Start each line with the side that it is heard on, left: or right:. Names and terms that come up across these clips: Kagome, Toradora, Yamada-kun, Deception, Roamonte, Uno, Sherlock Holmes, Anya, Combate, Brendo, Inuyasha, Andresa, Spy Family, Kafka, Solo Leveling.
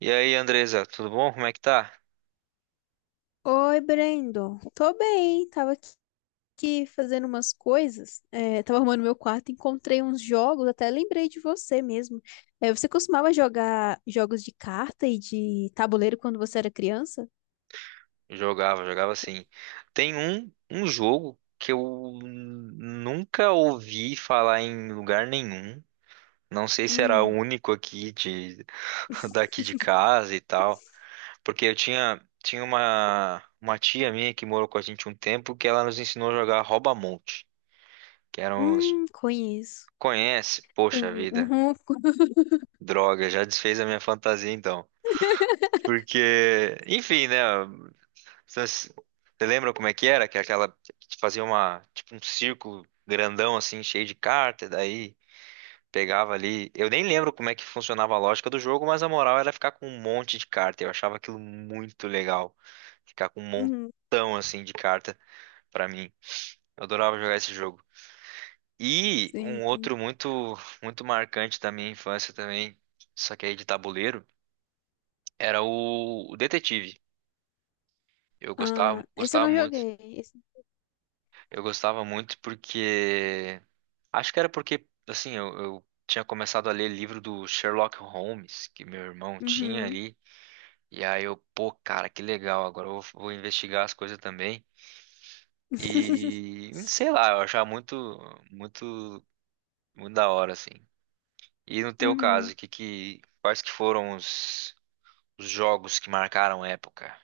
right: E aí, Andresa, tudo bom? Como é que tá?
left: Oi, Brendo. Tô bem, tava aqui fazendo umas coisas, é, tava arrumando meu quarto, encontrei uns jogos, até lembrei de você mesmo. É, você costumava jogar jogos de carta e de tabuleiro quando você era criança?
right: Jogava, jogava assim. Tem um jogo que eu nunca ouvi falar em lugar nenhum. Não sei se era o
left: Hum,
right: único aqui de daqui de casa e tal, porque eu tinha uma tia minha que morou com a gente um tempo que ela nos ensinou a jogar rouba-monte, que eram os
left: conheço.
right: conhece,
left: Com,
right: poxa vida,
left: uhum, com,
right: droga, já desfez a minha fantasia então. Porque, enfim, né? Vocês- Você lembra como é que era? Que é aquela que fazia uma, tipo um círculo grandão assim, cheio de carta, daí pegava ali. Eu nem lembro como é que funcionava a lógica do jogo, mas a moral era ficar com um monte de carta. Eu achava aquilo muito legal. Ficar com um
left: uhum,
right: montão assim de carta pra mim. Eu adorava jogar esse jogo. E um
left: sim.
right: outro muito muito marcante da minha infância também, só que aí de tabuleiro, era o Detetive. Eu
left: Ah,
right: gostava,
left: esse eu
right: gostava
left: não
right: muito.
left: joguei. Esse,
right: Eu gostava muito porque. Acho que era porque, assim, eu tinha começado a ler livro do Sherlock Holmes, que meu irmão tinha
left: uhum.
right: ali. E aí eu, pô, cara, que legal, agora eu vou, vou investigar as coisas também. E sei lá, eu achava muito, muito, muito da hora, assim. E no teu
left: Uhum.
right: caso, quais que foram os jogos que marcaram a época?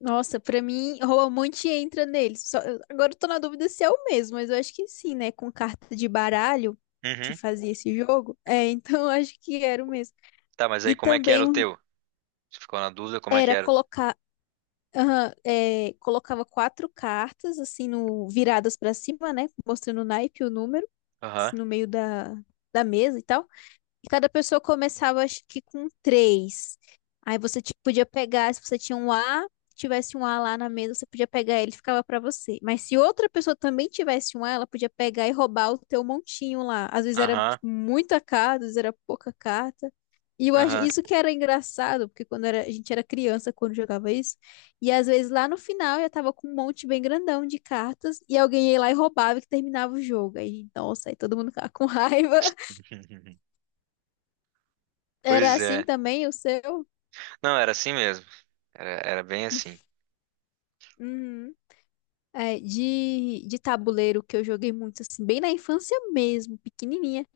left: Nossa, pra mim, Roamonte entra neles. Agora eu tô na dúvida se é o mesmo, mas eu acho que sim, né? Com carta de baralho que
right: Uhum.
left: fazia esse jogo. É, então eu acho que era o mesmo.
right: Tá, mas aí
left: E
right: como é que era
left: também
right: o teu? Você ficou na dúvida como é que
left: era
right: era?
left: colocar. Aham, é, colocava quatro cartas, assim, no, viradas pra cima, né? Mostrando o naipe, o número,
right: Aham,
left: assim, no meio da, da mesa e tal. E cada pessoa começava, acho que com três. Aí você podia pegar, se você tinha um A, tivesse um A lá na mesa, você podia pegar ele, ficava pra você. Mas se outra pessoa também tivesse um A, ela podia pegar e roubar o teu montinho lá. Às vezes era,
right: aham,
left: tipo, muita carta, às vezes era pouca carta. E eu acho,
right: aham.
left: isso que era engraçado, porque quando era, a gente era criança, quando jogava isso, e às vezes lá no final já tava com um monte bem grandão de cartas, e alguém ia lá e roubava que terminava o jogo. Aí, nossa, aí todo mundo ficava com raiva. Era
right: Pois
left: assim
right: é.
left: também o seu?
right: Não, era assim mesmo. Era, era bem assim.
left: Uhum. É, de tabuleiro que eu joguei muito, assim, bem na infância mesmo, pequenininha.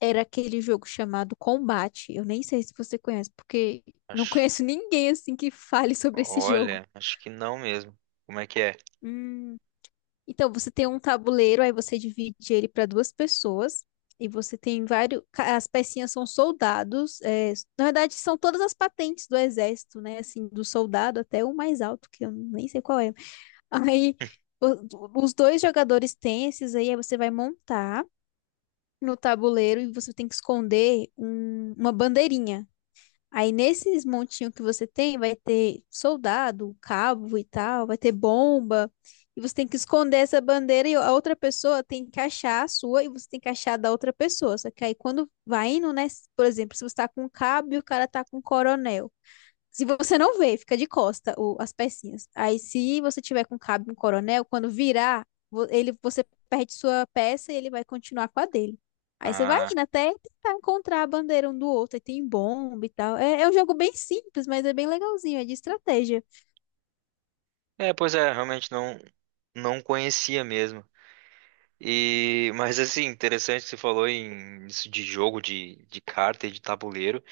left: Era aquele jogo chamado Combate. Eu nem sei se você conhece, porque não
right: Acho,
left: conheço ninguém, assim, que fale sobre esse jogo.
right: olha, acho que não mesmo. Como é que é?
left: Hum. Então, você tem um tabuleiro, aí você divide ele para duas pessoas. E você tem vários. As pecinhas são soldados. É, na verdade, são todas as patentes do exército, né? Assim, do soldado até o mais alto, que eu nem sei qual é. Aí os dois jogadores têm esses aí, aí você vai montar no tabuleiro e você tem que esconder uma bandeirinha. Aí nesses montinhos que você tem, vai ter soldado, cabo e tal, vai ter bomba. E você tem que esconder essa bandeira e a outra pessoa tem que achar a sua e você tem que achar a da outra pessoa. Só que aí quando vai indo, né? Por exemplo, se você tá com um cabo e o cara tá com um coronel. Se você não vê, fica de costa as pecinhas. Aí, se você tiver com cabo um coronel, quando virar, você perde sua peça e ele vai continuar com a dele. Aí você vai
right: Ah,
left: indo até tentar encontrar a bandeira um do outro. Aí tem bomba e tal. É, é um jogo bem simples, mas é bem legalzinho. É de estratégia.
right: é, pois é, realmente não não conhecia mesmo. E, mas assim, interessante que você falou em isso de jogo de carta e de tabuleiro,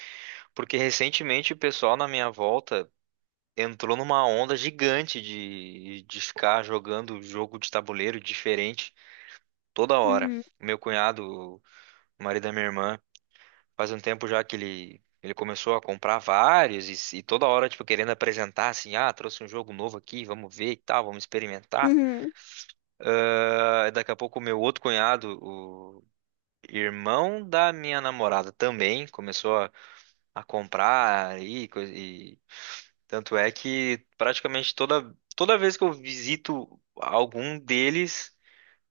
right: porque recentemente o pessoal na minha volta entrou numa onda gigante de ficar jogando jogo de tabuleiro diferente toda hora.
left: Uhum,
right: Meu cunhado, o marido da minha irmã, faz um tempo já que ele começou a comprar vários e toda hora, tipo, querendo apresentar assim, ah, trouxe um jogo novo aqui, vamos ver e tal, vamos experimentar.
left: uhum,
right: Ah, daqui a pouco o meu outro cunhado, o irmão da minha namorada também, começou a comprar e tanto é que praticamente toda, toda vez que eu visito algum deles,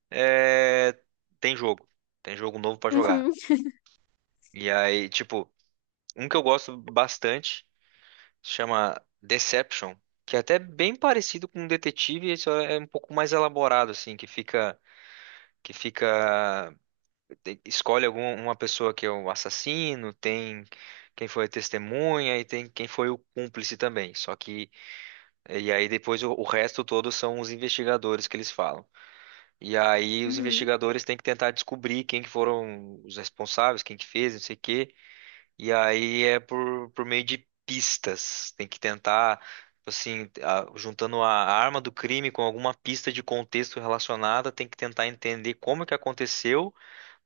right: é, tem jogo. Tem jogo novo pra jogar.
left: uhum,
right: E aí, tipo, um que eu gosto bastante se chama Deception, que é até bem parecido com um detetive, só é um pouco mais elaborado assim, que fica te- escolhe alguma uma pessoa que é o assassino, tem quem foi a testemunha e tem quem foi o cúmplice também. Só que E aí depois o resto todo são os investigadores que eles falam. E aí os
left: uhum,
right: investigadores têm que tentar descobrir quem que foram os responsáveis, quem que fez, não sei o quê. E aí é por meio de pistas. Tem que tentar, tipo assim, a- juntando a arma do crime com alguma pista de contexto relacionada, tem que tentar entender como que aconteceu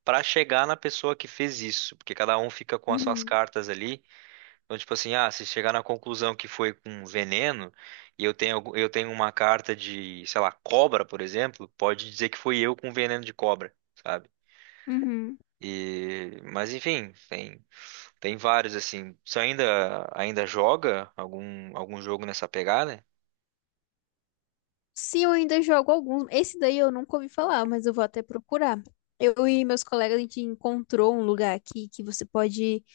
right: para chegar na pessoa que fez isso. Porque cada um fica com as suas
left: uhum,
right: cartas ali. Então, tipo assim, ah, se chegar na conclusão que foi com veneno, e eu tenho, algu- eu tenho uma carta de, sei lá, cobra, por exemplo, pode dizer que foi eu com veneno de cobra, sabe?
left: uhum.
right: E, mas enfim, tem tem vários assim. Você ainda joga algum jogo nessa pegada?
left: Sim, eu ainda jogo alguns. Esse daí eu nunca ouvi falar, mas eu vou até procurar. Eu e meus colegas, a gente encontrou um lugar aqui que você pode.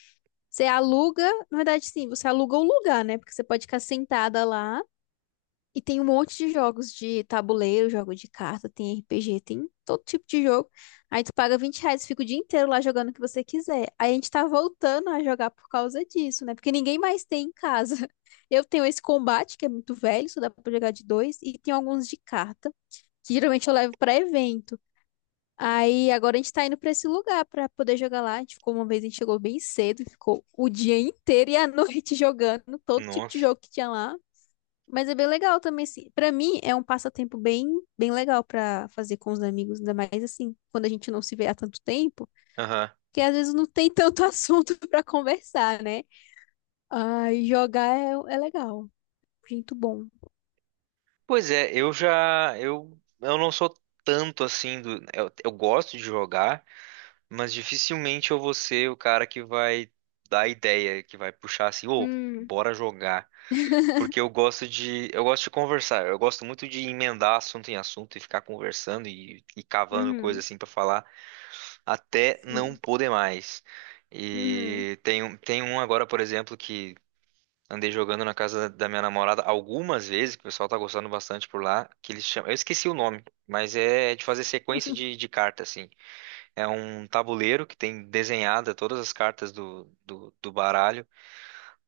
left: Você aluga, na verdade, sim, você aluga o lugar, né? Porque você pode ficar sentada lá e tem um monte de jogos de tabuleiro, jogo de carta, tem RPG, tem todo tipo de jogo. Aí tu paga R$ 20 e fica o dia inteiro lá jogando o que você quiser. Aí a gente tá voltando a jogar por causa disso, né? Porque ninguém mais tem em casa. Eu tenho esse combate, que é muito velho, só dá pra jogar de dois, e tem alguns de carta, que geralmente eu levo pra evento. Aí agora a gente tá indo pra esse lugar pra poder jogar lá. A gente ficou uma vez, a gente chegou bem cedo, ficou o dia inteiro e a noite jogando todo tipo de
right: Nossa.
left: jogo que tinha lá. Mas é bem legal também, assim. Pra mim é um passatempo bem, bem legal pra fazer com os amigos, ainda mais assim, quando a gente não se vê há tanto tempo,
right: Aham.
left: que às vezes não tem tanto assunto pra conversar, né? Ai, jogar é, é legal, muito bom.
right: Pois é, eu já eu não sou tanto assim do eu gosto de jogar, mas dificilmente eu vou ser o cara que vai dar ideia, que vai puxar assim, ô,
left: Hum,
right: bora jogar. Porque eu gosto de conversar, eu gosto muito de emendar assunto em assunto e ficar conversando e cavando coisa
left: uhum,
right: assim pra falar, até não
left: sim.
right: poder mais.
left: Uhum,
right: E tem um agora, por exemplo, que andei jogando na casa da minha namorada algumas vezes, que o pessoal tá gostando bastante por lá, que eles chamam, eu esqueci o nome, mas é de fazer sequência de, de carta, assim. É um tabuleiro que tem desenhada todas as cartas do baralho,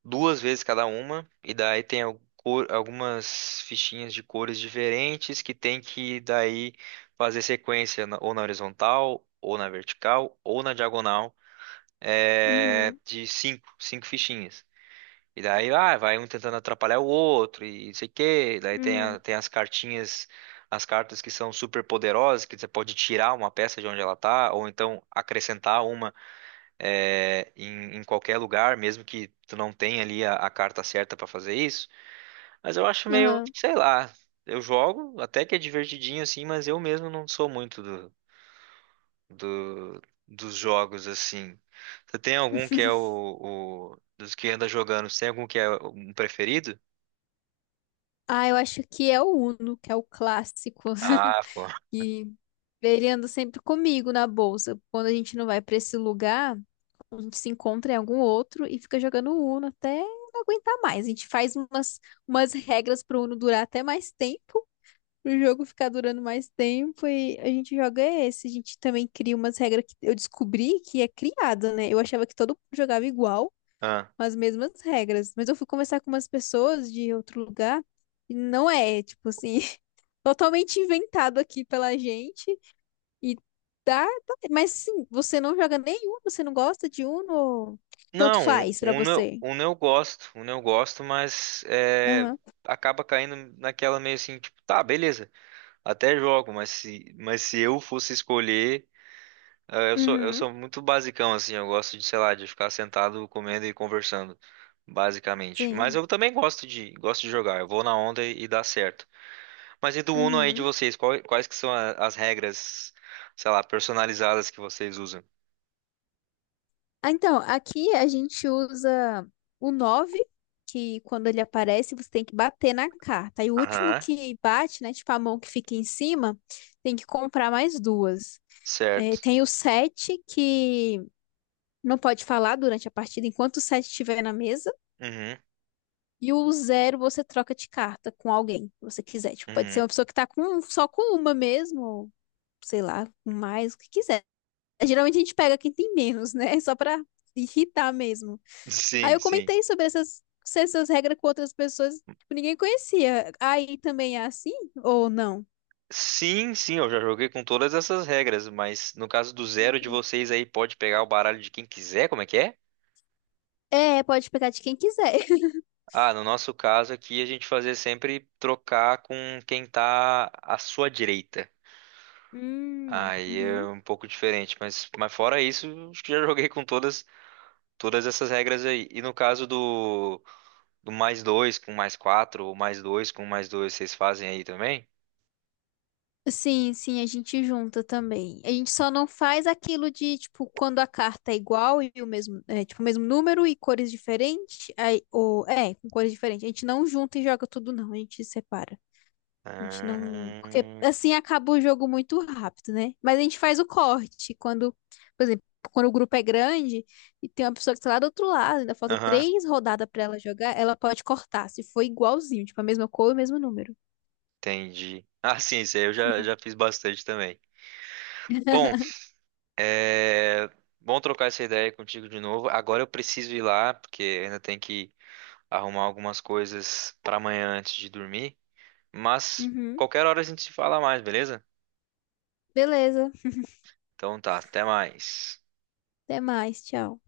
right: duas vezes cada uma, e daí tem al- cor- algumas fichinhas de cores diferentes que tem que daí fazer sequência na- ou na horizontal, ou na vertical, ou na diagonal é,
left: uhum,
right: de cinco, cinco fichinhas. E daí ah, vai um tentando atrapalhar o outro e não sei o quê. Daí tem, a-
left: uhum,
right: tem as cartinhas, as cartas que são super poderosas, que você pode tirar uma peça de onde ela tá, ou então acrescentar uma é, em qualquer lugar, mesmo que tu não tenha ali a carta certa para fazer isso. Mas eu acho meio,
left: uhum.
right: sei lá, eu jogo até que é divertidinho assim, mas eu mesmo não sou muito do, dos jogos, assim. Você tem algum que é dos que anda jogando, você tem algum que é um preferido?
left: Ah, eu acho que é o Uno, que é o clássico.
right: Ah, pô.
left: E ele anda sempre comigo na bolsa. Quando a gente não vai pra esse lugar, a gente se encontra em algum outro e fica jogando Uno até não aguentar mais. A gente faz umas regras pro Uno durar até mais tempo, pro jogo ficar durando mais tempo e a gente joga esse. A gente também cria umas regras que eu descobri que é criada, né? Eu achava que todo mundo jogava igual
right: Ah.
left: com as mesmas regras. Mas eu fui conversar com umas pessoas de outro lugar e não é, tipo assim, totalmente inventado aqui pela gente. E mas sim, você não joga nenhum, você não gosta de Uno, tanto
right: Não,
left: faz pra você.
right: Uno eu gosto, mas é,
left: Aham.
right: acaba caindo naquela meio assim, tipo, tá, beleza, até jogo, mas se eu fosse escolher, eu
left: Uhum.
right: sou muito basicão, assim, eu gosto de, sei lá, de ficar sentado comendo e conversando, basicamente. Mas
left: Sim.
right: eu também gosto de jogar, eu vou na onda e dá certo. Mas e do Uno aí de
left: Uhum.
right: vocês? Quais que são a- as regras, sei lá, personalizadas que vocês usam?
left: Ah, então, aqui a gente usa o 9 que quando ele aparece, você tem que bater na carta. E o último
right: Aham,
left: que bate, né, tipo a mão que fica em cima, tem que comprar mais duas. É,
right: certo.
left: tem o sete que não pode falar durante a partida enquanto o sete estiver na mesa.
right: Uhum,
left: E o zero você troca de carta com alguém que você quiser. Tipo, pode ser
right: uhum.
left: uma pessoa que tá com, um, só com uma mesmo, ou sei lá, com mais, o que quiser. Geralmente a gente pega quem tem menos, né? Só pra irritar mesmo. Aí
right: Sim,
left: eu
right: sim.
left: comentei sobre essas regras com outras pessoas que ninguém conhecia. Aí também é assim ou não?
right: Sim, sim, eu já joguei com todas essas regras, mas no caso do zero de vocês aí pode pegar o baralho de quem quiser, como é que é?
left: É, pode pegar de quem quiser.
right: Ah, no nosso caso aqui a gente fazia sempre trocar com quem tá à sua direita. Aí é
left: Uhum.
right: um pouco diferente, mas fora isso, acho que já joguei com todas, todas essas regras aí. E no caso do do mais dois com mais quatro, ou mais dois com mais dois, vocês fazem aí também?
left: Sim, sim, a gente junta também. A gente só não faz aquilo de, tipo, quando a carta é igual e o mesmo, é, tipo, o mesmo número e cores diferentes, aí, ou, é, com cores diferentes. A gente não junta e joga tudo, não. A gente separa. A gente não. Porque
right: Ah,
left: assim acaba o jogo muito rápido, né? Mas a gente faz o corte. Quando, por exemplo, quando o grupo é grande e tem uma pessoa que tá lá do outro lado, ainda falta
right: aham,
left: três rodadas pra ela jogar, ela pode cortar, se for igualzinho, tipo, a mesma cor e o mesmo número.
right: entendi. Ah, sim, isso aí eu já, já fiz bastante também. Bom, é bom trocar essa ideia contigo de novo. Agora eu preciso ir lá, porque ainda tem que arrumar algumas coisas para amanhã antes de dormir. Mas
left: Uhum.
right: qualquer hora a gente se fala mais, beleza?
left: Beleza.
right: Então tá, até mais.
left: Até mais. Tchau.